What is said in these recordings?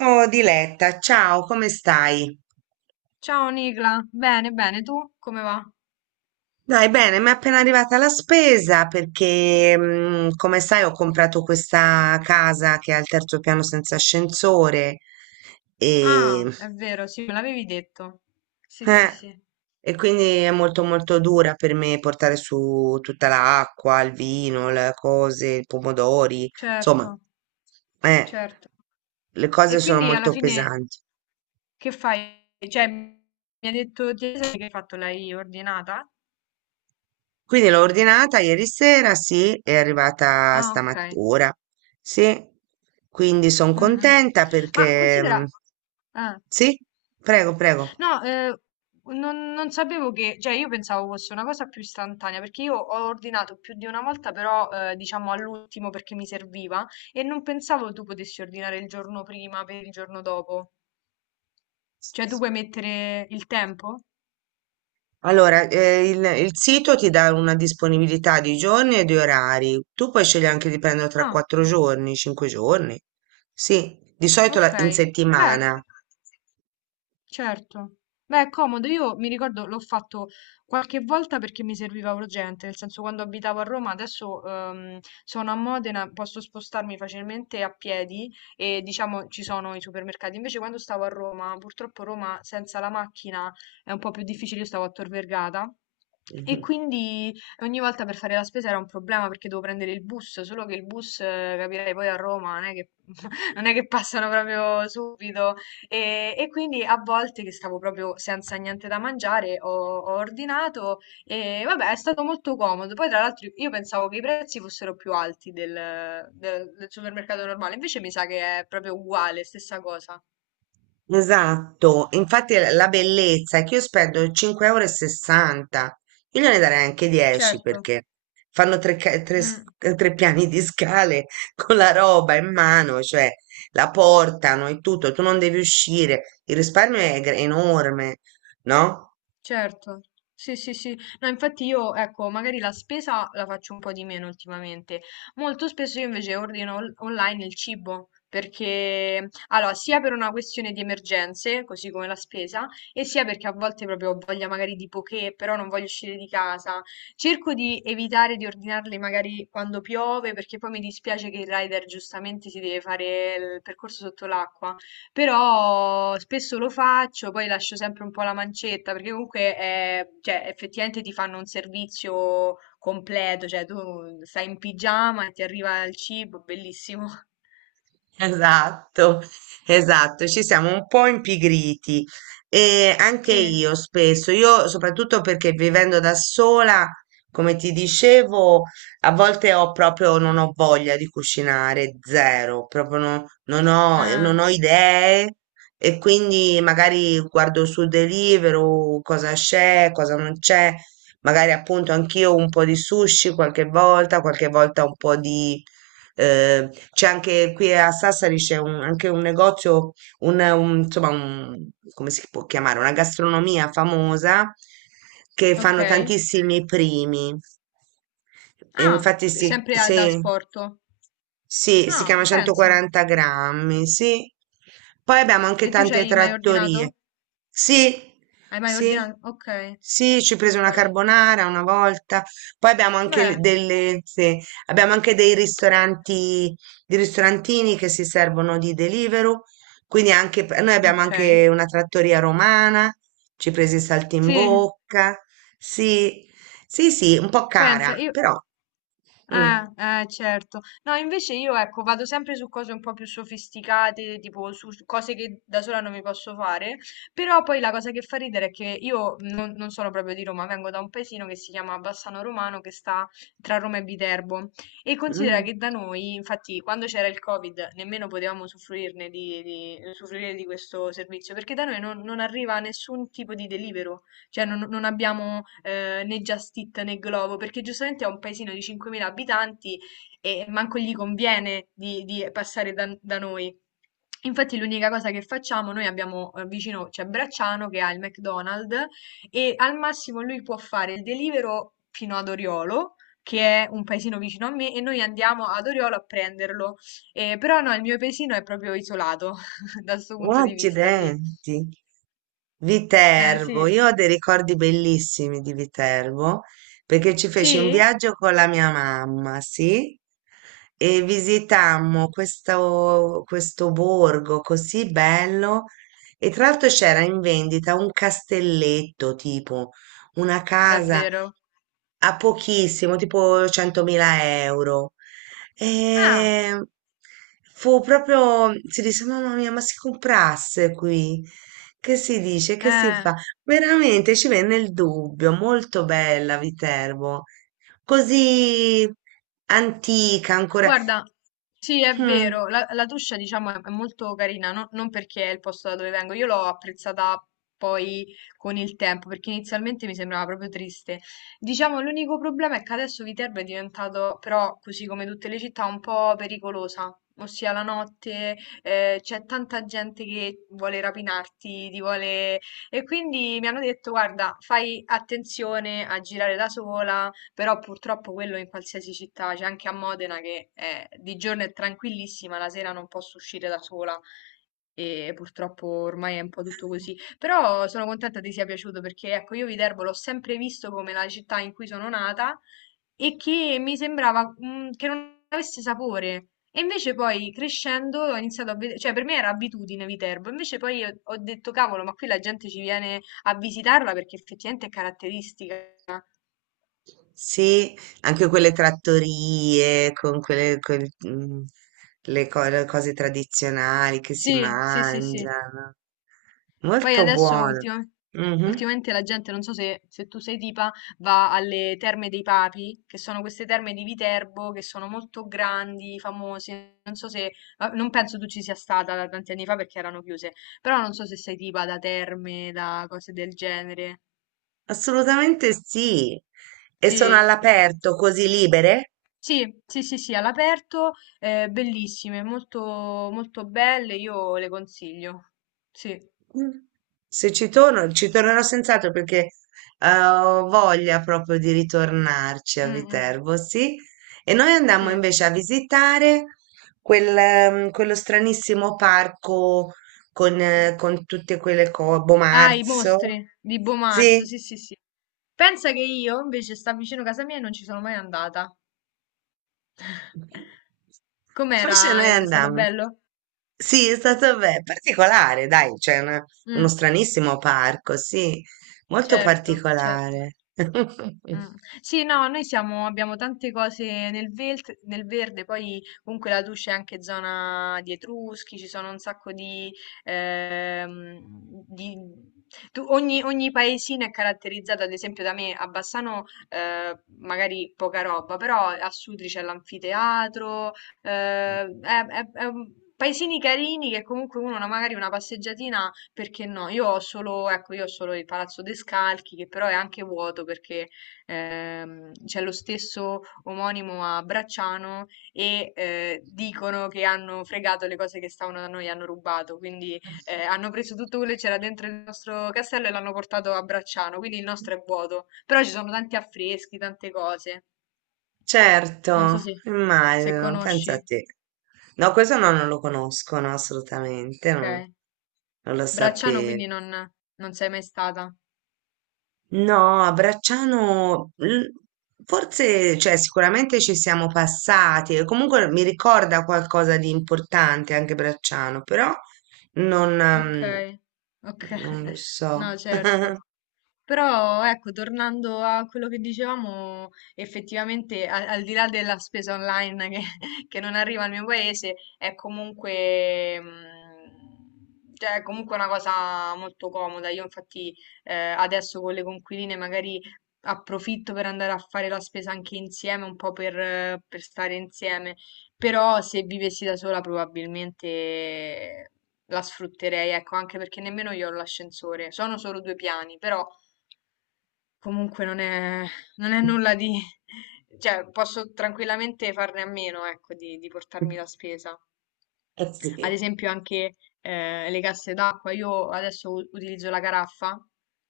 Oh Diletta, ciao, come stai? Ciao Nicla, bene, bene, tu come va? Dai, bene, mi è appena arrivata la spesa perché, come sai, ho comprato questa casa che ha il terzo piano senza ascensore e, Ah, è vero, sì, me l'avevi detto. Sì, sì, eh, sì, e quindi è molto molto dura per me portare su tutta l'acqua, il vino, le cose, i pomodori, insomma, certo, eh, certo. le E cose sono quindi alla molto fine pesanti. che fai? Cioè, mi ha detto che hai fatto, l'hai ordinata? Quindi l'ho ordinata ieri sera, sì, è arrivata Ah, ok. stamattina, sì. Quindi sono Mm, mm. contenta Ma perché, mm, considera. Ah. sì, prego, prego. No, non sapevo che, cioè io pensavo fosse una cosa più istantanea, perché io ho ordinato più di una volta, però diciamo all'ultimo perché mi serviva e non pensavo tu potessi ordinare il giorno prima per il giorno dopo. Cioè tu puoi mettere il tempo? Allora, il sito ti dà una disponibilità di giorni e di orari. Tu puoi scegliere anche di prenderlo tra Ah, 4 giorni, 5 giorni. Sì, di solito ok. In Beh, settimana. certo. Beh, è comodo. Io mi ricordo l'ho fatto qualche volta perché mi serviva urgente, nel senso quando abitavo a Roma, adesso sono a Modena, posso spostarmi facilmente a piedi e diciamo ci sono i supermercati. Invece quando stavo a Roma, purtroppo Roma senza la macchina è un po' più difficile, io stavo a Tor Vergata. E Mhm. quindi ogni volta per fare la spesa era un problema perché dovevo prendere il bus, solo che il bus, capirei, poi a Roma non è che, non è che passano proprio subito. E quindi a volte che stavo proprio senza niente da mangiare ho ordinato e vabbè è stato molto comodo. Poi tra l'altro io pensavo che i prezzi fossero più alti del supermercato normale, invece mi sa che è proprio uguale, stessa cosa. Esatto, infatti la bellezza è che io spendo 5,60 euro, e sessanta, io gliene darei anche 10 Certo. perché fanno tre, ca- tre s- Mm. tre piani di scale con la roba in mano, cioè la portano e tutto, tu non devi uscire, il risparmio è enorme, no? Certo, sì, sì, sì. No, infatti io, ecco, magari la spesa la faccio un po' di meno ultimamente. Molto spesso io invece ordino online il cibo, perché, allora, sia per una questione di emergenze, così come la spesa, e sia perché a volte proprio ho voglia magari di poché, però non voglio uscire di casa. Cerco di evitare di ordinarli magari quando piove, perché poi mi dispiace che il rider giustamente si deve fare il percorso sotto l'acqua. Però spesso lo faccio, poi lascio sempre un po' la mancetta, perché comunque è- cioè, effettivamente ti fanno un servizio completo, cioè tu stai in pigiama e ti arriva il cibo, bellissimo. Esatto, esatto, ci siamo un po' impigriti e anche Sì, io spesso, io soprattutto perché vivendo da sola, come ti dicevo, a volte ho proprio, non ho voglia di cucinare, zero, proprio no- non ho, non ah, ho idee e quindi magari guardo su Deliveroo cosa c'è, cosa non c'è, magari appunto anch'io un po' di sushi qualche volta un po' di c'è anche qui a Sassari c'è anche un negozio, insomma, come si può chiamare? Una gastronomia famosa che ok. fanno tantissimi primi. E Ah, infatti, sì, sempre da sì. asporto. Sì, si Ah, chiama pensa. 140 grammi, sì. Poi abbiamo anche E tu ci tante hai mai ordinato? trattorie. Sì, Hai mai sì, ordinato? Ok, sì, ci ho preso ok. una carbonara una volta. Poi abbiamo anche Beh, delle, sì, abbiamo anche dei ristoranti, di ristorantini che si servono di Deliveroo. Quindi anche, noi abbiamo ok. anche una trattoria romana, ci ho preso i Sì, saltimbocca. Sì, sì, sì, un po' cara, pensa, io. però. Mm, Eh, eh, certo. No, invece io, ecco, vado sempre su cose un po' più sofisticate, tipo su cose che da sola non mi posso fare, però poi la cosa che fa ridere è che io non sono proprio di Roma, vengo da un paesino che si chiama Bassano Romano, che sta tra Roma e Viterbo, e considera mm. che da noi, infatti, quando c'era il Covid, nemmeno potevamo usufruirne usufruire di questo servizio, perché da noi non arriva nessun tipo di delivero. Cioè non abbiamo, né Just Eat né Glovo, perché giustamente è un paesino di 5.000 abitanti e manco gli conviene di passare da noi. Infatti l'unica cosa che facciamo, noi abbiamo, vicino c'è Bracciano che ha il McDonald's e al massimo lui può fare il Deliveroo fino ad Oriolo, che è un paesino vicino a me, e noi andiamo ad Oriolo a prenderlo. Però no, il mio paesino è proprio isolato da 'sto punto di vista, sì. Accidenti. Ehm, Viterbo, sì. io ho dei ricordi bellissimi di Viterbo perché ci feci un Sì? viaggio con la mia mamma, sì, e visitammo questo borgo così bello e tra l'altro c'era in vendita un castelletto, tipo una casa Davvero? a pochissimo, tipo 100.000 euro. Ah, E fu proprio, si disse, mamma mia, ma si comprasse qui? Che si dice? Che si eh. fa? Veramente ci venne il dubbio, molto bella Viterbo, così antica ancora. Guarda, sì, è Mm, vero, la Tuscia diciamo è molto carina, non perché è il posto da dove vengo, io l'ho apprezzata poi con il tempo, perché inizialmente mi sembrava proprio triste. Diciamo, l'unico problema è che adesso Viterbo è diventato, però, così come tutte le città, un po' pericolosa. Ossia, la notte, c'è tanta gente che vuole rapinarti, ti vuole. E quindi mi hanno detto, guarda, fai attenzione a girare da sola. Però purtroppo quello in qualsiasi città, c'è anche a Modena che di giorno è tranquillissima, la sera non posso uscire da sola e purtroppo ormai è un po' tutto così. Però sono contenta ti sia piaciuto perché ecco, io Viterbo l'ho sempre visto come la città in cui sono nata e che mi sembrava che non avesse sapore. E invece poi crescendo ho iniziato a vedere, cioè per me era abitudine Viterbo, invece poi io ho detto cavolo, ma qui la gente ci viene a visitarla perché effettivamente è caratteristica. sì, anche quelle trattorie con quelle, le cose tradizionali che si Sì, sì, sì, sì. mangiano. Poi Molto adesso buono. Ultimamente la gente, non so se, tu sei tipa, va alle Terme dei Papi, che sono queste terme di Viterbo, che sono molto grandi, famose. Non so se, ah, non penso tu ci sia stata da tanti anni fa perché erano chiuse, però non so se sei tipa da terme, da cose del genere. Assolutamente sì. E sono Sì. all'aperto, così libere? Sì, sì, sì, sì, all'aperto, bellissime, molto, molto belle, io le consiglio. Sì, Mm. Se ci torno, ci tornerò senz'altro perché ho voglia proprio di ritornarci a mm, mm. Viterbo, sì. E noi andammo Sì. invece a visitare quello stranissimo parco con tutte quelle cose, Ah, i Bomarzo. mostri di Bo Marzo, Sì, sì, sì, sì. Pensa che io invece sta vicino a casa mia e non ci sono mai andata. invece Com'era? noi È stato andammo. bello? Sì, è stato particolare, dai, c'è uno Mm, stranissimo parco, sì, molto certo, certo. particolare. Mm. Sì, no, noi siamo, abbiamo tante cose nel, nel verde, poi comunque la Tuscia è anche zona di Etruschi, ci sono un sacco di. ehm, di- Ogni paesino è caratterizzato, ad esempio da me a Bassano magari poca roba, però a Sutri c'è l'anfiteatro, eh, è- paesini carini che comunque uno magari una passeggiatina perché no? Io ho solo, ecco, io ho solo il Palazzo De Scalchi, che però è anche vuoto perché c'è lo stesso omonimo a Bracciano e dicono che hanno fregato le cose che stavano da noi, hanno rubato, quindi hanno preso tutto quello che c'era dentro il nostro castello e l'hanno portato a Bracciano, quindi il nostro è vuoto. Però ci sono tanti affreschi, tante cose. Non so Certo, se, immagino, pensa conosci, a te. No, questo no, non lo conoscono assolutamente, non, ok. non lo Bracciano sapevo. quindi non sei mai stata. No, a Bracciano, forse, cioè, sicuramente ci siamo passati, e comunque mi ricorda qualcosa di importante anche Bracciano, però non, Ok, ehm, ok. non lo so. No, certo. Però ecco, tornando a quello che dicevamo, effettivamente al, di là della spesa online che, che non arriva al mio paese, è comunque, cioè, è comunque una cosa molto comoda. Io infatti adesso con le conquiline magari approfitto per andare a fare la spesa anche insieme, un po' per stare insieme. Però se vivessi da sola probabilmente la sfrutterei, ecco, anche perché nemmeno io ho l'ascensore. Sono solo 2 piani, però. Comunque non è nulla di. Cioè posso tranquillamente farne a meno, ecco, di portarmi la spesa. Eh sì. Ad esempio anche le casse d'acqua, io adesso utilizzo la caraffa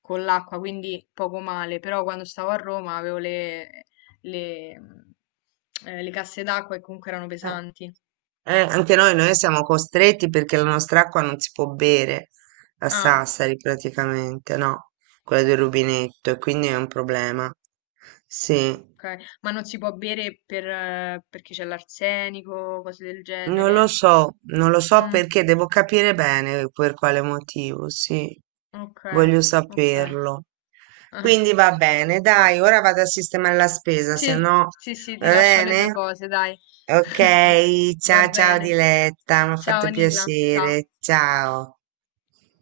con l'acqua, quindi poco male, però quando stavo a Roma avevo le, mh, le casse d'acqua e comunque erano Eh, pesanti. Anche noi, siamo costretti perché la nostra acqua non si può bere a Ah, Sassari praticamente, no? Quella del rubinetto, e quindi è un problema. Sì. ok, ma non si può bere perché c'è l'arsenico, cose del Non lo genere. so, non lo so Mm, perché, devo capire bene per quale motivo, sì, ok, voglio ok. saperlo. Ah, Quindi va bene, dai, ora vado a sistemare la spesa, se sì, no sì, sì, ti va lascio alle tue bene? cose, dai. Ok, Va ciao ciao bene. Diletta, mi ha Ciao fatto Nicla, ciao. piacere, ciao.